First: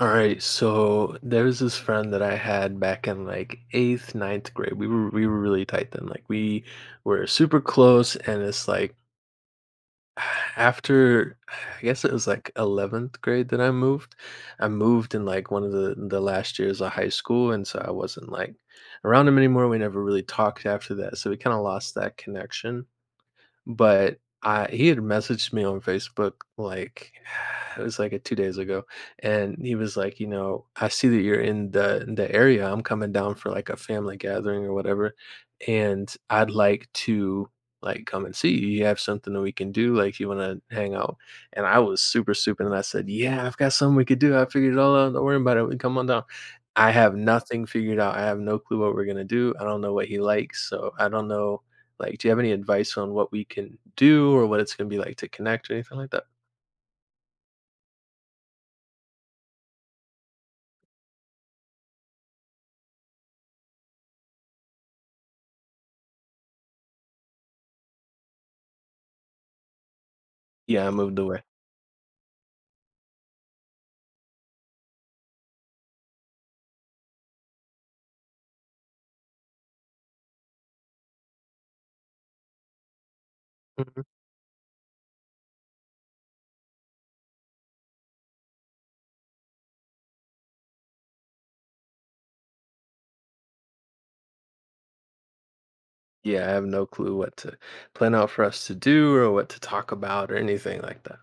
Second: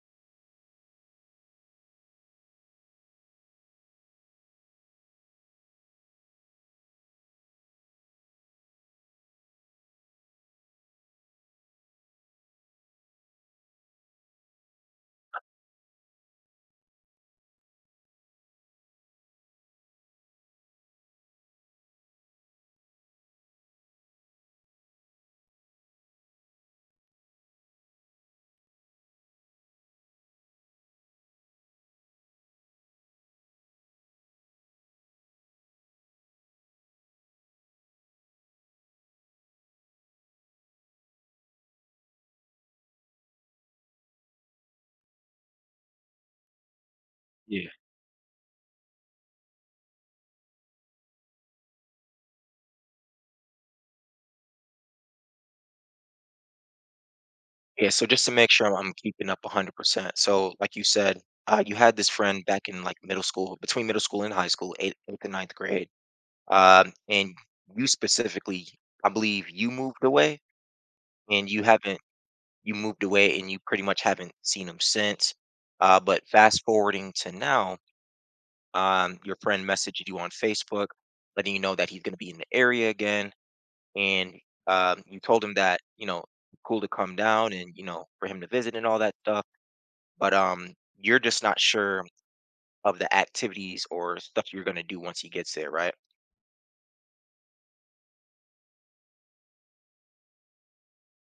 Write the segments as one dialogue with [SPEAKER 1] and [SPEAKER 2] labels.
[SPEAKER 1] All right, so there was this friend that I had back in like eighth, ninth grade. We were really tight then. Like we were super close, and it's like after I guess it was like 11th grade that I moved. I moved in like one of the last years of high school, and so I wasn't like around him anymore. We never really talked after that, so we kind of lost that connection. But I he had messaged me on Facebook, like, it was, like, 2 days ago, and he was like, "I see that you're in the area, I'm coming down for, like, a family gathering or whatever, and I'd like to, like, come and see you. You have something that we can do, like, you wanna hang out?" And I was super stupid, and I said, "Yeah, I've got something we could do, I figured it all out, don't worry about it, we come on down." I have nothing
[SPEAKER 2] Yeah.
[SPEAKER 1] figured out, I have no clue what we're gonna do, I don't know what he likes, so I don't know like, do you have any advice on what we can do or what it's gonna be like to connect or anything like that?
[SPEAKER 2] Yeah, so just to make sure I'm keeping up 100%. So like you said, you had this friend back in like middle school, between middle school and high school, eighth and ninth grade. And you specifically, I believe you moved away
[SPEAKER 1] Yeah, I moved away.
[SPEAKER 2] and you haven't, you moved away and you pretty much haven't seen him since. But fast forwarding to now, your friend messaged you on Facebook, letting you know that he's going to be in the area again.
[SPEAKER 1] Mhm.
[SPEAKER 2] And you told him that, cool to come down and, for him to visit and all that stuff, but you're just not sure of the activities or stuff you're going to do once he gets there, right?
[SPEAKER 1] Yeah, I have no clue what to plan out for us to do or what to talk about or anything like that.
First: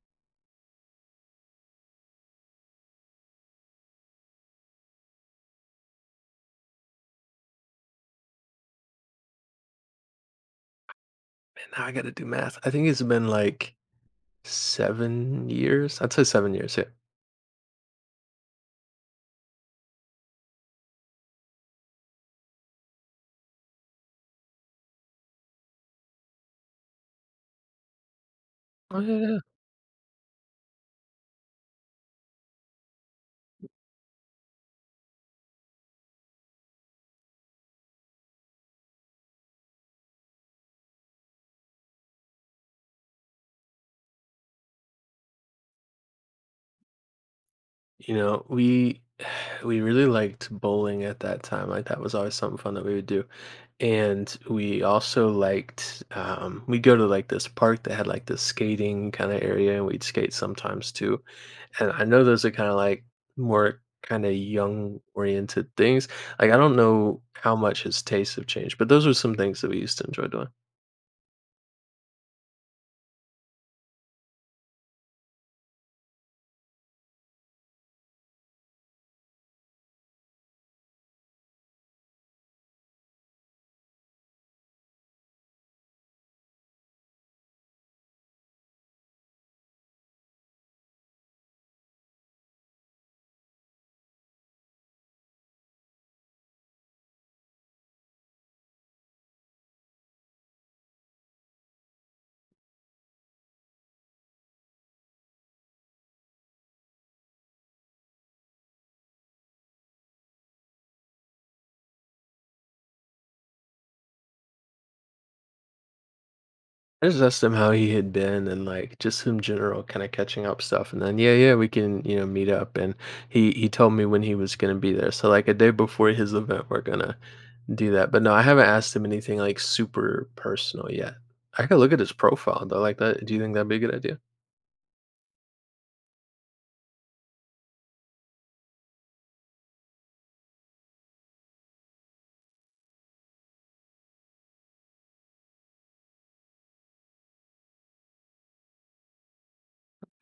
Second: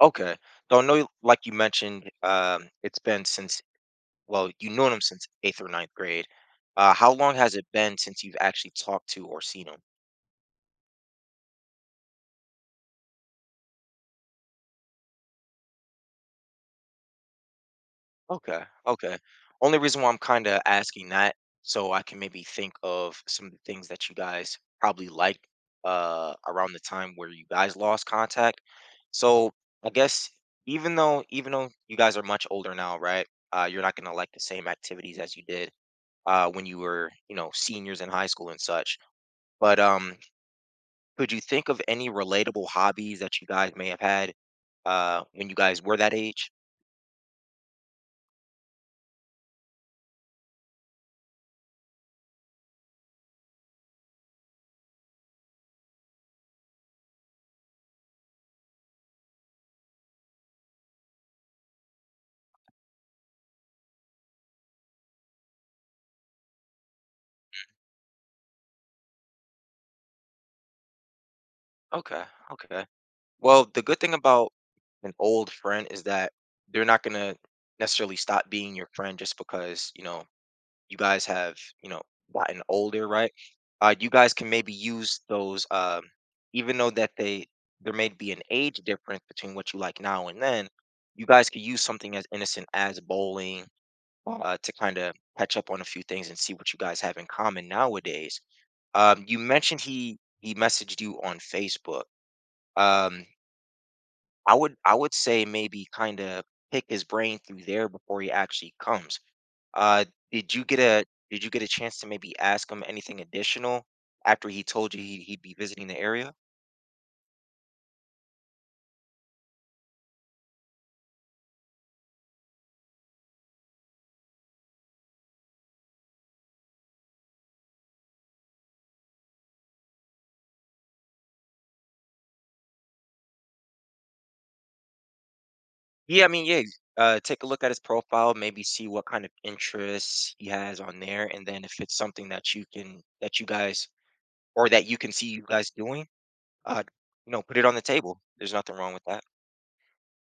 [SPEAKER 2] Okay, so I know, like you mentioned, it's been since well, you known him since eighth or ninth grade. How long has it been since you've actually talked to or seen him?
[SPEAKER 1] Man, now I gotta do math. I think it's been like 7 years. I'd say 7 years, yeah.
[SPEAKER 2] Okay. Okay. Only reason why I'm kind of asking that, so I can maybe think of some of the things that you guys probably liked around the time where you guys lost contact.
[SPEAKER 1] Oh, yeah, yeah.
[SPEAKER 2] So I guess, even though you guys are much older now, right? You're not gonna like the same activities as you did when you were, seniors in high school and such. But could you think of any relatable hobbies that you guys may have had when you guys were that age?
[SPEAKER 1] You know, we really liked bowling at that time. Like that was always something fun that we would do. And we also liked we go to like this park that had like this skating kind of area and we'd skate sometimes too. And I know those are kind of like more kind of young oriented things. Like I don't know how much his tastes have changed, but those were some things that we used to enjoy doing.
[SPEAKER 2] Okay. Okay. Well, the good thing about an old friend is that they're not gonna necessarily stop being your friend just because, you guys have, you know, gotten older, right? You guys can maybe use those, even though that they there may be an age difference between what you like now and then, you guys could use something as innocent as bowling to kind of catch up on a few things and see what you guys have in common nowadays. You mentioned he messaged you on Facebook. Um, I would say maybe kind of pick his brain through there before he actually comes. Uh, did you get a chance to maybe ask him anything additional after he told you he'd be visiting the area?
[SPEAKER 1] I just asked him how he had been and like just in general, kind of catching up stuff. And then yeah, yeah, we can meet up. And he told me when he was gonna be there. So like a day before his event, we're gonna do that. But no, I haven't asked him anything like super personal yet. I could look at his profile though. Like that, do you think that'd be a good idea?
[SPEAKER 2] Yeah, I mean, yeah. Take a look at his profile, maybe see what kind of interests he has on there, and then if it's something that you can see you guys doing, uh, put it on the table. There's nothing wrong with that.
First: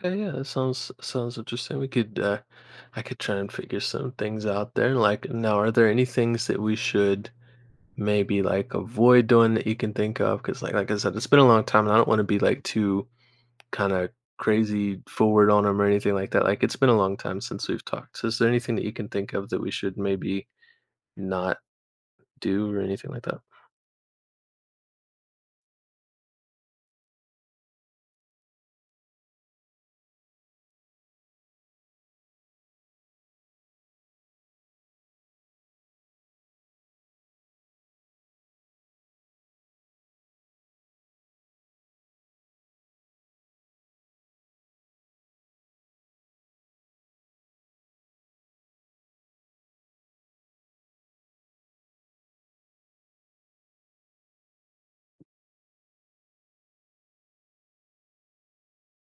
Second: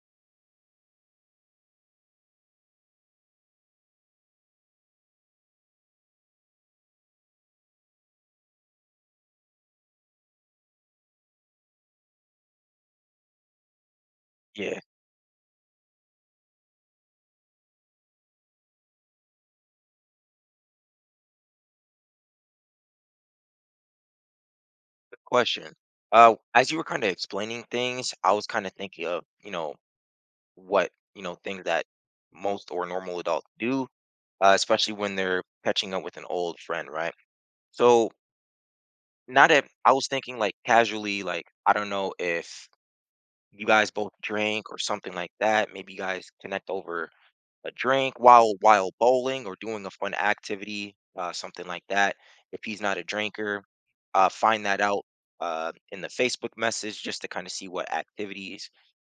[SPEAKER 1] Yeah, yeah, that sounds interesting. We could I could try and figure some things out there. Like now, are there any things that we should maybe like avoid doing that you can think of because like I said, it's been a long time, and I don't wanna be like too kinda
[SPEAKER 2] Yeah, good
[SPEAKER 1] crazy forward on 'em or anything like that. Like, it's been a long time since we've talked. So is there anything that you can think of that we should maybe not do or anything like that?
[SPEAKER 2] question. As you were kind of explaining things, I was kind of thinking of, what, things that most or normal adults do, especially when they're catching up with an old friend, right? So now that I was thinking like casually, like, I don't know if you guys both drink or something like that. Maybe you guys connect over a drink while bowling or doing a fun activity, something like that. If he's not a drinker, find that out in the Facebook message just to kind of see what activities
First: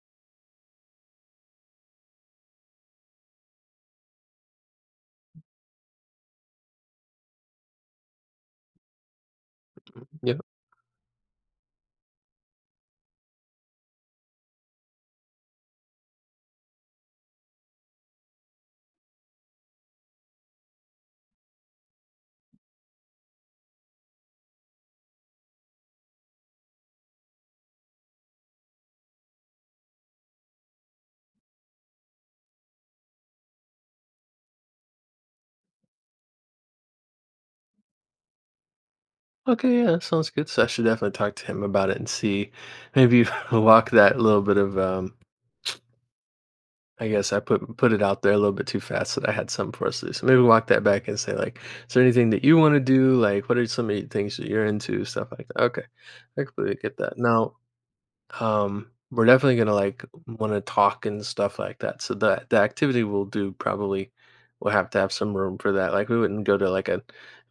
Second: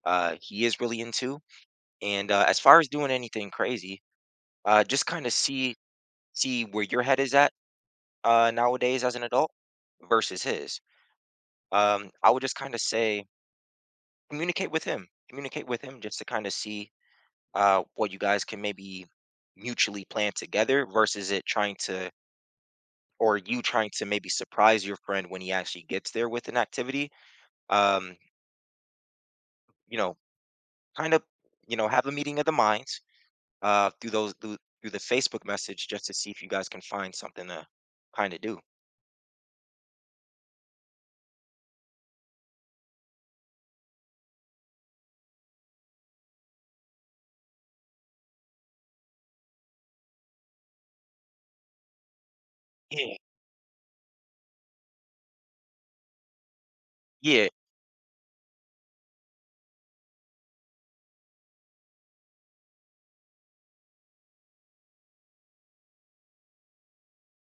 [SPEAKER 2] he is really into. And as far as doing anything crazy, just kind of see where your head is at nowadays as an adult
[SPEAKER 1] Yeah.
[SPEAKER 2] versus his. I would just kind of say communicate with him just to kind of see what you guys can maybe mutually plan together versus it trying to or you trying to maybe surprise your friend when he actually gets there with an activity. Um, you know, Kind of have a meeting of the minds through those through through the Facebook message just to see if you guys can find something to kind of do.
[SPEAKER 1] Okay, yeah, that sounds good. So I should definitely talk to him about it and see maybe walk that little bit of, I guess I put it out there a little bit too fast that I had something for us to do. So maybe walk that back and say like, is there anything that you want to do?
[SPEAKER 2] Yeah,
[SPEAKER 1] Like, what are some of the things that you're into? Stuff like that. Okay, I completely get that.
[SPEAKER 2] yeah,
[SPEAKER 1] Now, we're definitely gonna like want to talk and stuff like that. So the activity we'll do probably will have to have some room for that. Like we wouldn't go to like a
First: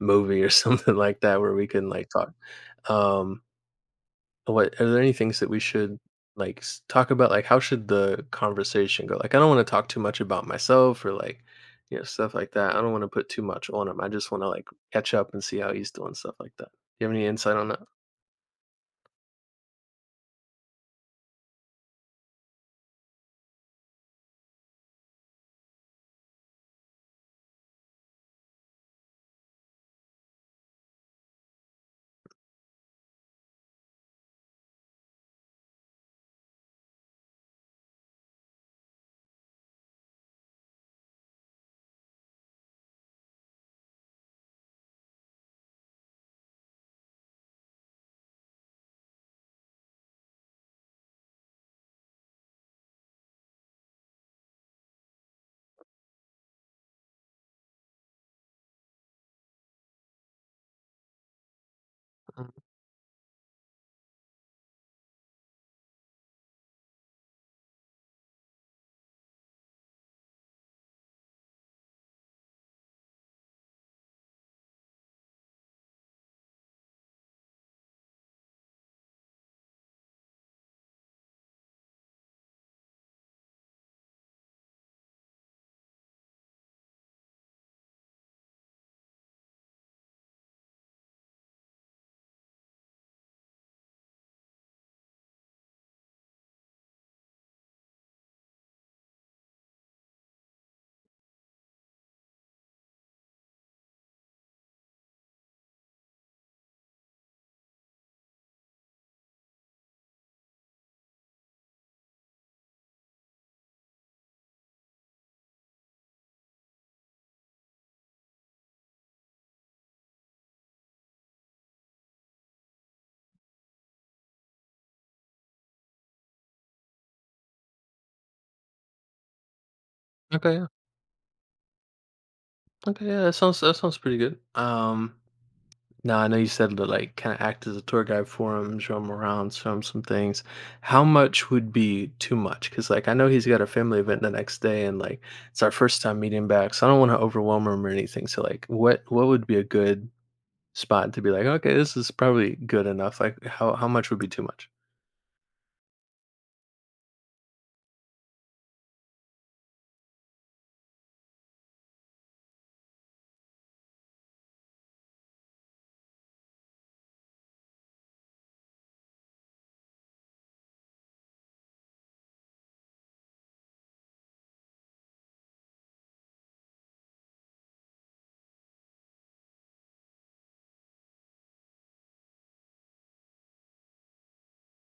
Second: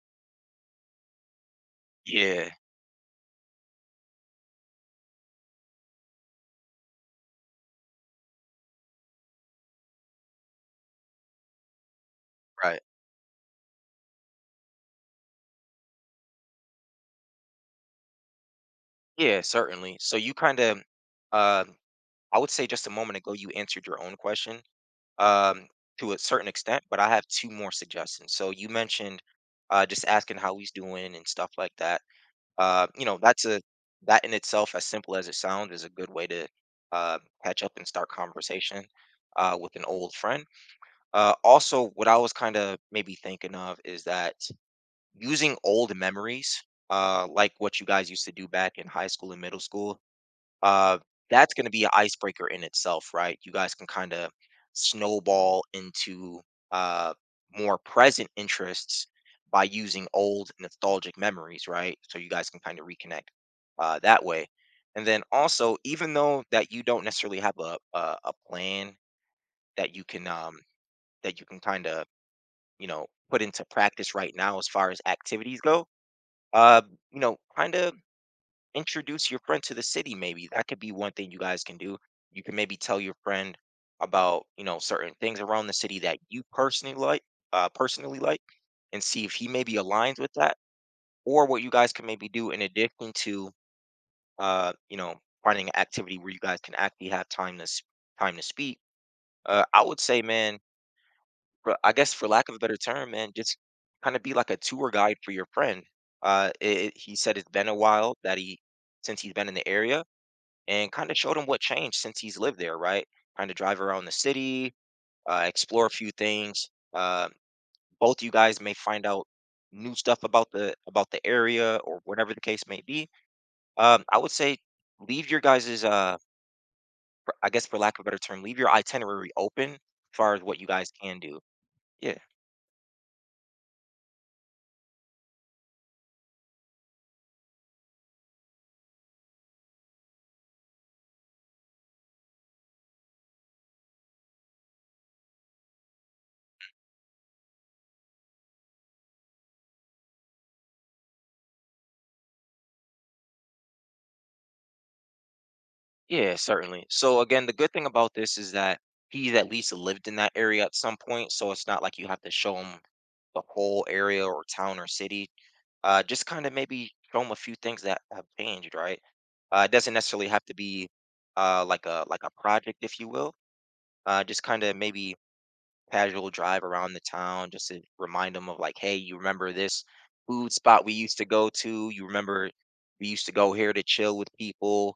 [SPEAKER 1] movie or something like that where we can like talk.
[SPEAKER 2] yeah,
[SPEAKER 1] Um, what are there any things that we should like talk about? Like, how should the conversation go? Like, I don't want to talk too much about myself or like, stuff like that.
[SPEAKER 2] right.
[SPEAKER 1] I don't want to put too much on him. I just want to like catch up and see how he's doing, stuff like that. Do you have any insight on that?
[SPEAKER 2] Yeah, certainly. So um, I would say just a moment ago you answered your own question, um, to a certain extent, but I have two more suggestions. So you mentioned just asking how he's doing and stuff like that. Uh, you know, that's a that in itself, as simple as it sounds, is a good way to uh, catch up and start conversation with an old friend. Also, what I was kind of maybe thinking of is that using old memories, like what you guys used to do back in high school and middle school, uh, that's going to be an icebreaker in itself, right? You guys can kind of snowball into uh, more present interests by using old nostalgic memories, right? So you guys
[SPEAKER 1] Mm.
[SPEAKER 2] can kind of reconnect that way. And then also, even though that you don't necessarily have a plan that you can um, that you can kind of put into practice right now as far as activities go. Uh, Kind of introduce your friend to the city, maybe. That could be one thing you guys can do. You can maybe tell your friend about, certain things around the city that you personally like, uh, personally like, and see if he maybe aligns with that, or what you guys can maybe do in addition to, uh, you know, finding an activity where you guys can actually have time to time to speak. I would say, man, for I guess for lack of a better term, man, just kind of be like a tour guide for your friend. He said it's been a while that he since he's been in the area, and kind of showed him what changed since he's lived there, right? Kind of drive around the city, explore a few things. Uh, Both you guys may find out new stuff about the area or whatever the case may be. I would say leave your guys's for- I guess for lack of a better term, leave your itinerary open as far as
[SPEAKER 1] Okay,
[SPEAKER 2] what you
[SPEAKER 1] yeah,
[SPEAKER 2] guys can do. Yeah.
[SPEAKER 1] okay, yeah. That sounds pretty good. Now, I know you said to like kind of act as a tour guide for him, show him around, show him some things. How much would be too much? Because like I know he's got a family event the next day, and like it's our first time meeting back, so I don't want to overwhelm him or anything. So like, what would be a good spot to be like, okay, this is probably good enough. Like, how much would be too much?
[SPEAKER 2] Yeah, certainly. So again, the good thing about this is that he's at least lived in that area at some point, so it's not like you have to show him the whole area or town or city. Just kind of maybe show him a few things that have changed, right? It doesn't necessarily have to be like a project, if you will. Just kind of maybe casual drive around the town, just to remind him of like, hey, you remember this food spot we used to go to? You remember we used to go here to chill with people?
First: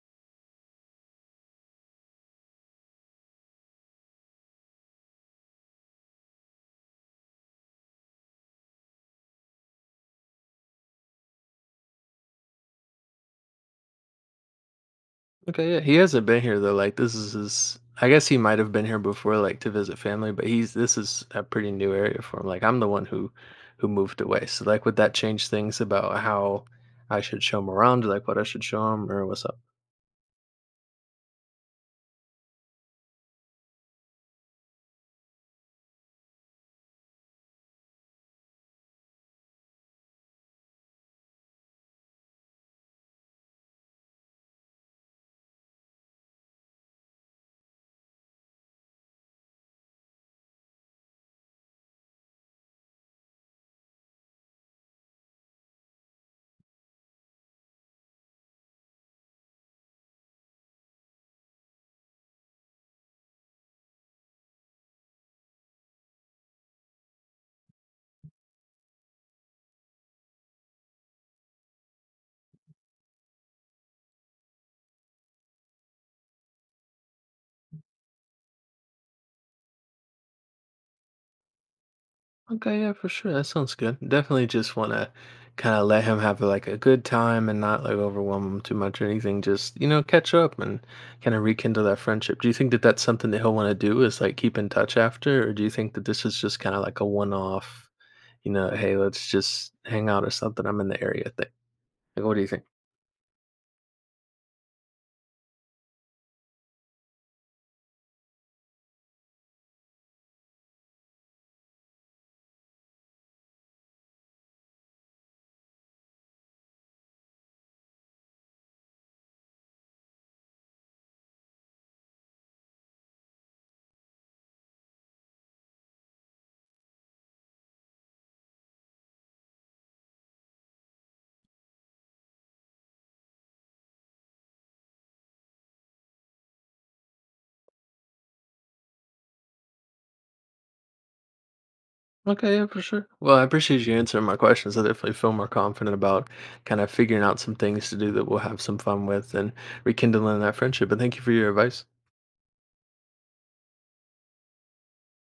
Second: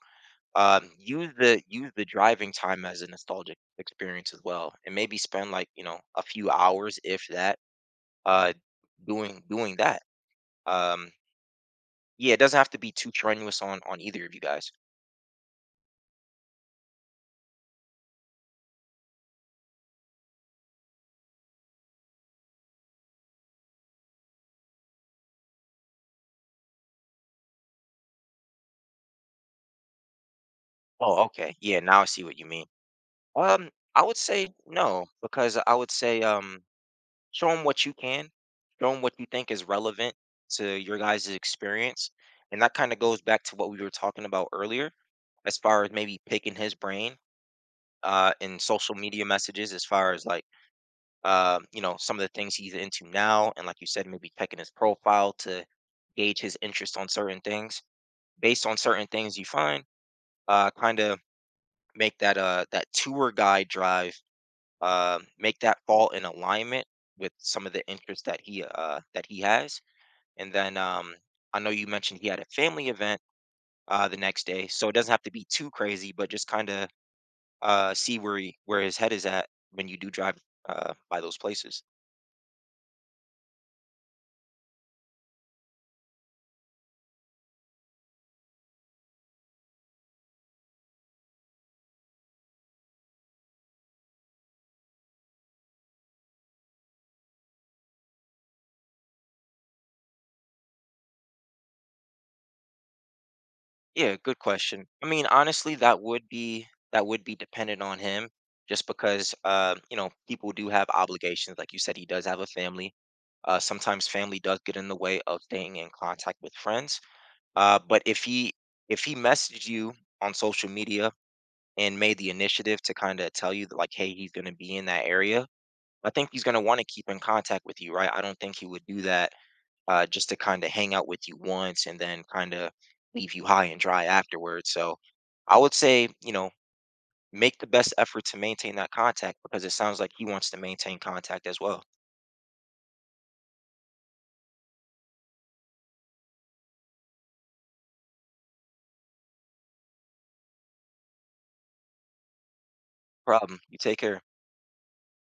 [SPEAKER 2] Use the driving time as a nostalgic experience as well, and maybe spend like a few hours, if that, uh, doing that. Um, yeah, it doesn't have to be too strenuous on either of you guys.
[SPEAKER 1] Okay, yeah, he hasn't been here though. Like this is his. I guess he might have been here before, like to visit family, but he's this is a pretty new area for him. Like I'm the one who moved away, so like would that change things about how I should show him around, like what I should show him, or what's up?
[SPEAKER 2] Oh, okay, yeah, now I see what you mean. Um, I would say no, because I would say, show them what you can, show them what you think is relevant to your guys' experience, and that kind of goes back to what we were talking about earlier as far as maybe picking his brain in social media messages as far as like, some of the things he's into now, and like you said, maybe checking his profile to gauge his interest on certain things. Based on certain things you find, kind of make that, that tour guide drive, make that fall in alignment with some of the interests that he has. And then, I know you mentioned he had a family event the next day, so it doesn't have to be too crazy, but just kind of see where his head is at when you do drive by those places.
[SPEAKER 1] Okay, yeah, for sure, that sounds good. Definitely just want to kind of let him have like a good time and not like overwhelm him too much or anything. Just catch up and kind of rekindle that friendship. Do you think that that's something that he'll want to do? Is like keep in touch after, or do you think that this is just kind of like a one off? "Hey, let's just hang out or something. I'm in the area." Thing. Like, what do you think?
[SPEAKER 2] Yeah, good question. I mean, honestly, that would be dependent on him, just because people do have obligations. Like you said, he does have a family. Sometimes family does get in the way of staying in contact with friends. But if he messaged you on social media and made the initiative to kind of tell you that, like, hey, he's going to be in that area, I think he's going to want to keep in contact with you, right? I don't think he would do that, just to kind of hang out with you once and then kind of leave you high and dry afterwards. So I would say, make the best effort to maintain that contact because it sounds like he wants to maintain contact as well.
[SPEAKER 1] Okay, yeah, for sure. Well, I appreciate you answering my questions. I definitely feel more confident about kind of figuring out some things to do that we'll have some fun with and rekindling that friendship. And thank you for your advice.
[SPEAKER 2] Problem. You take care.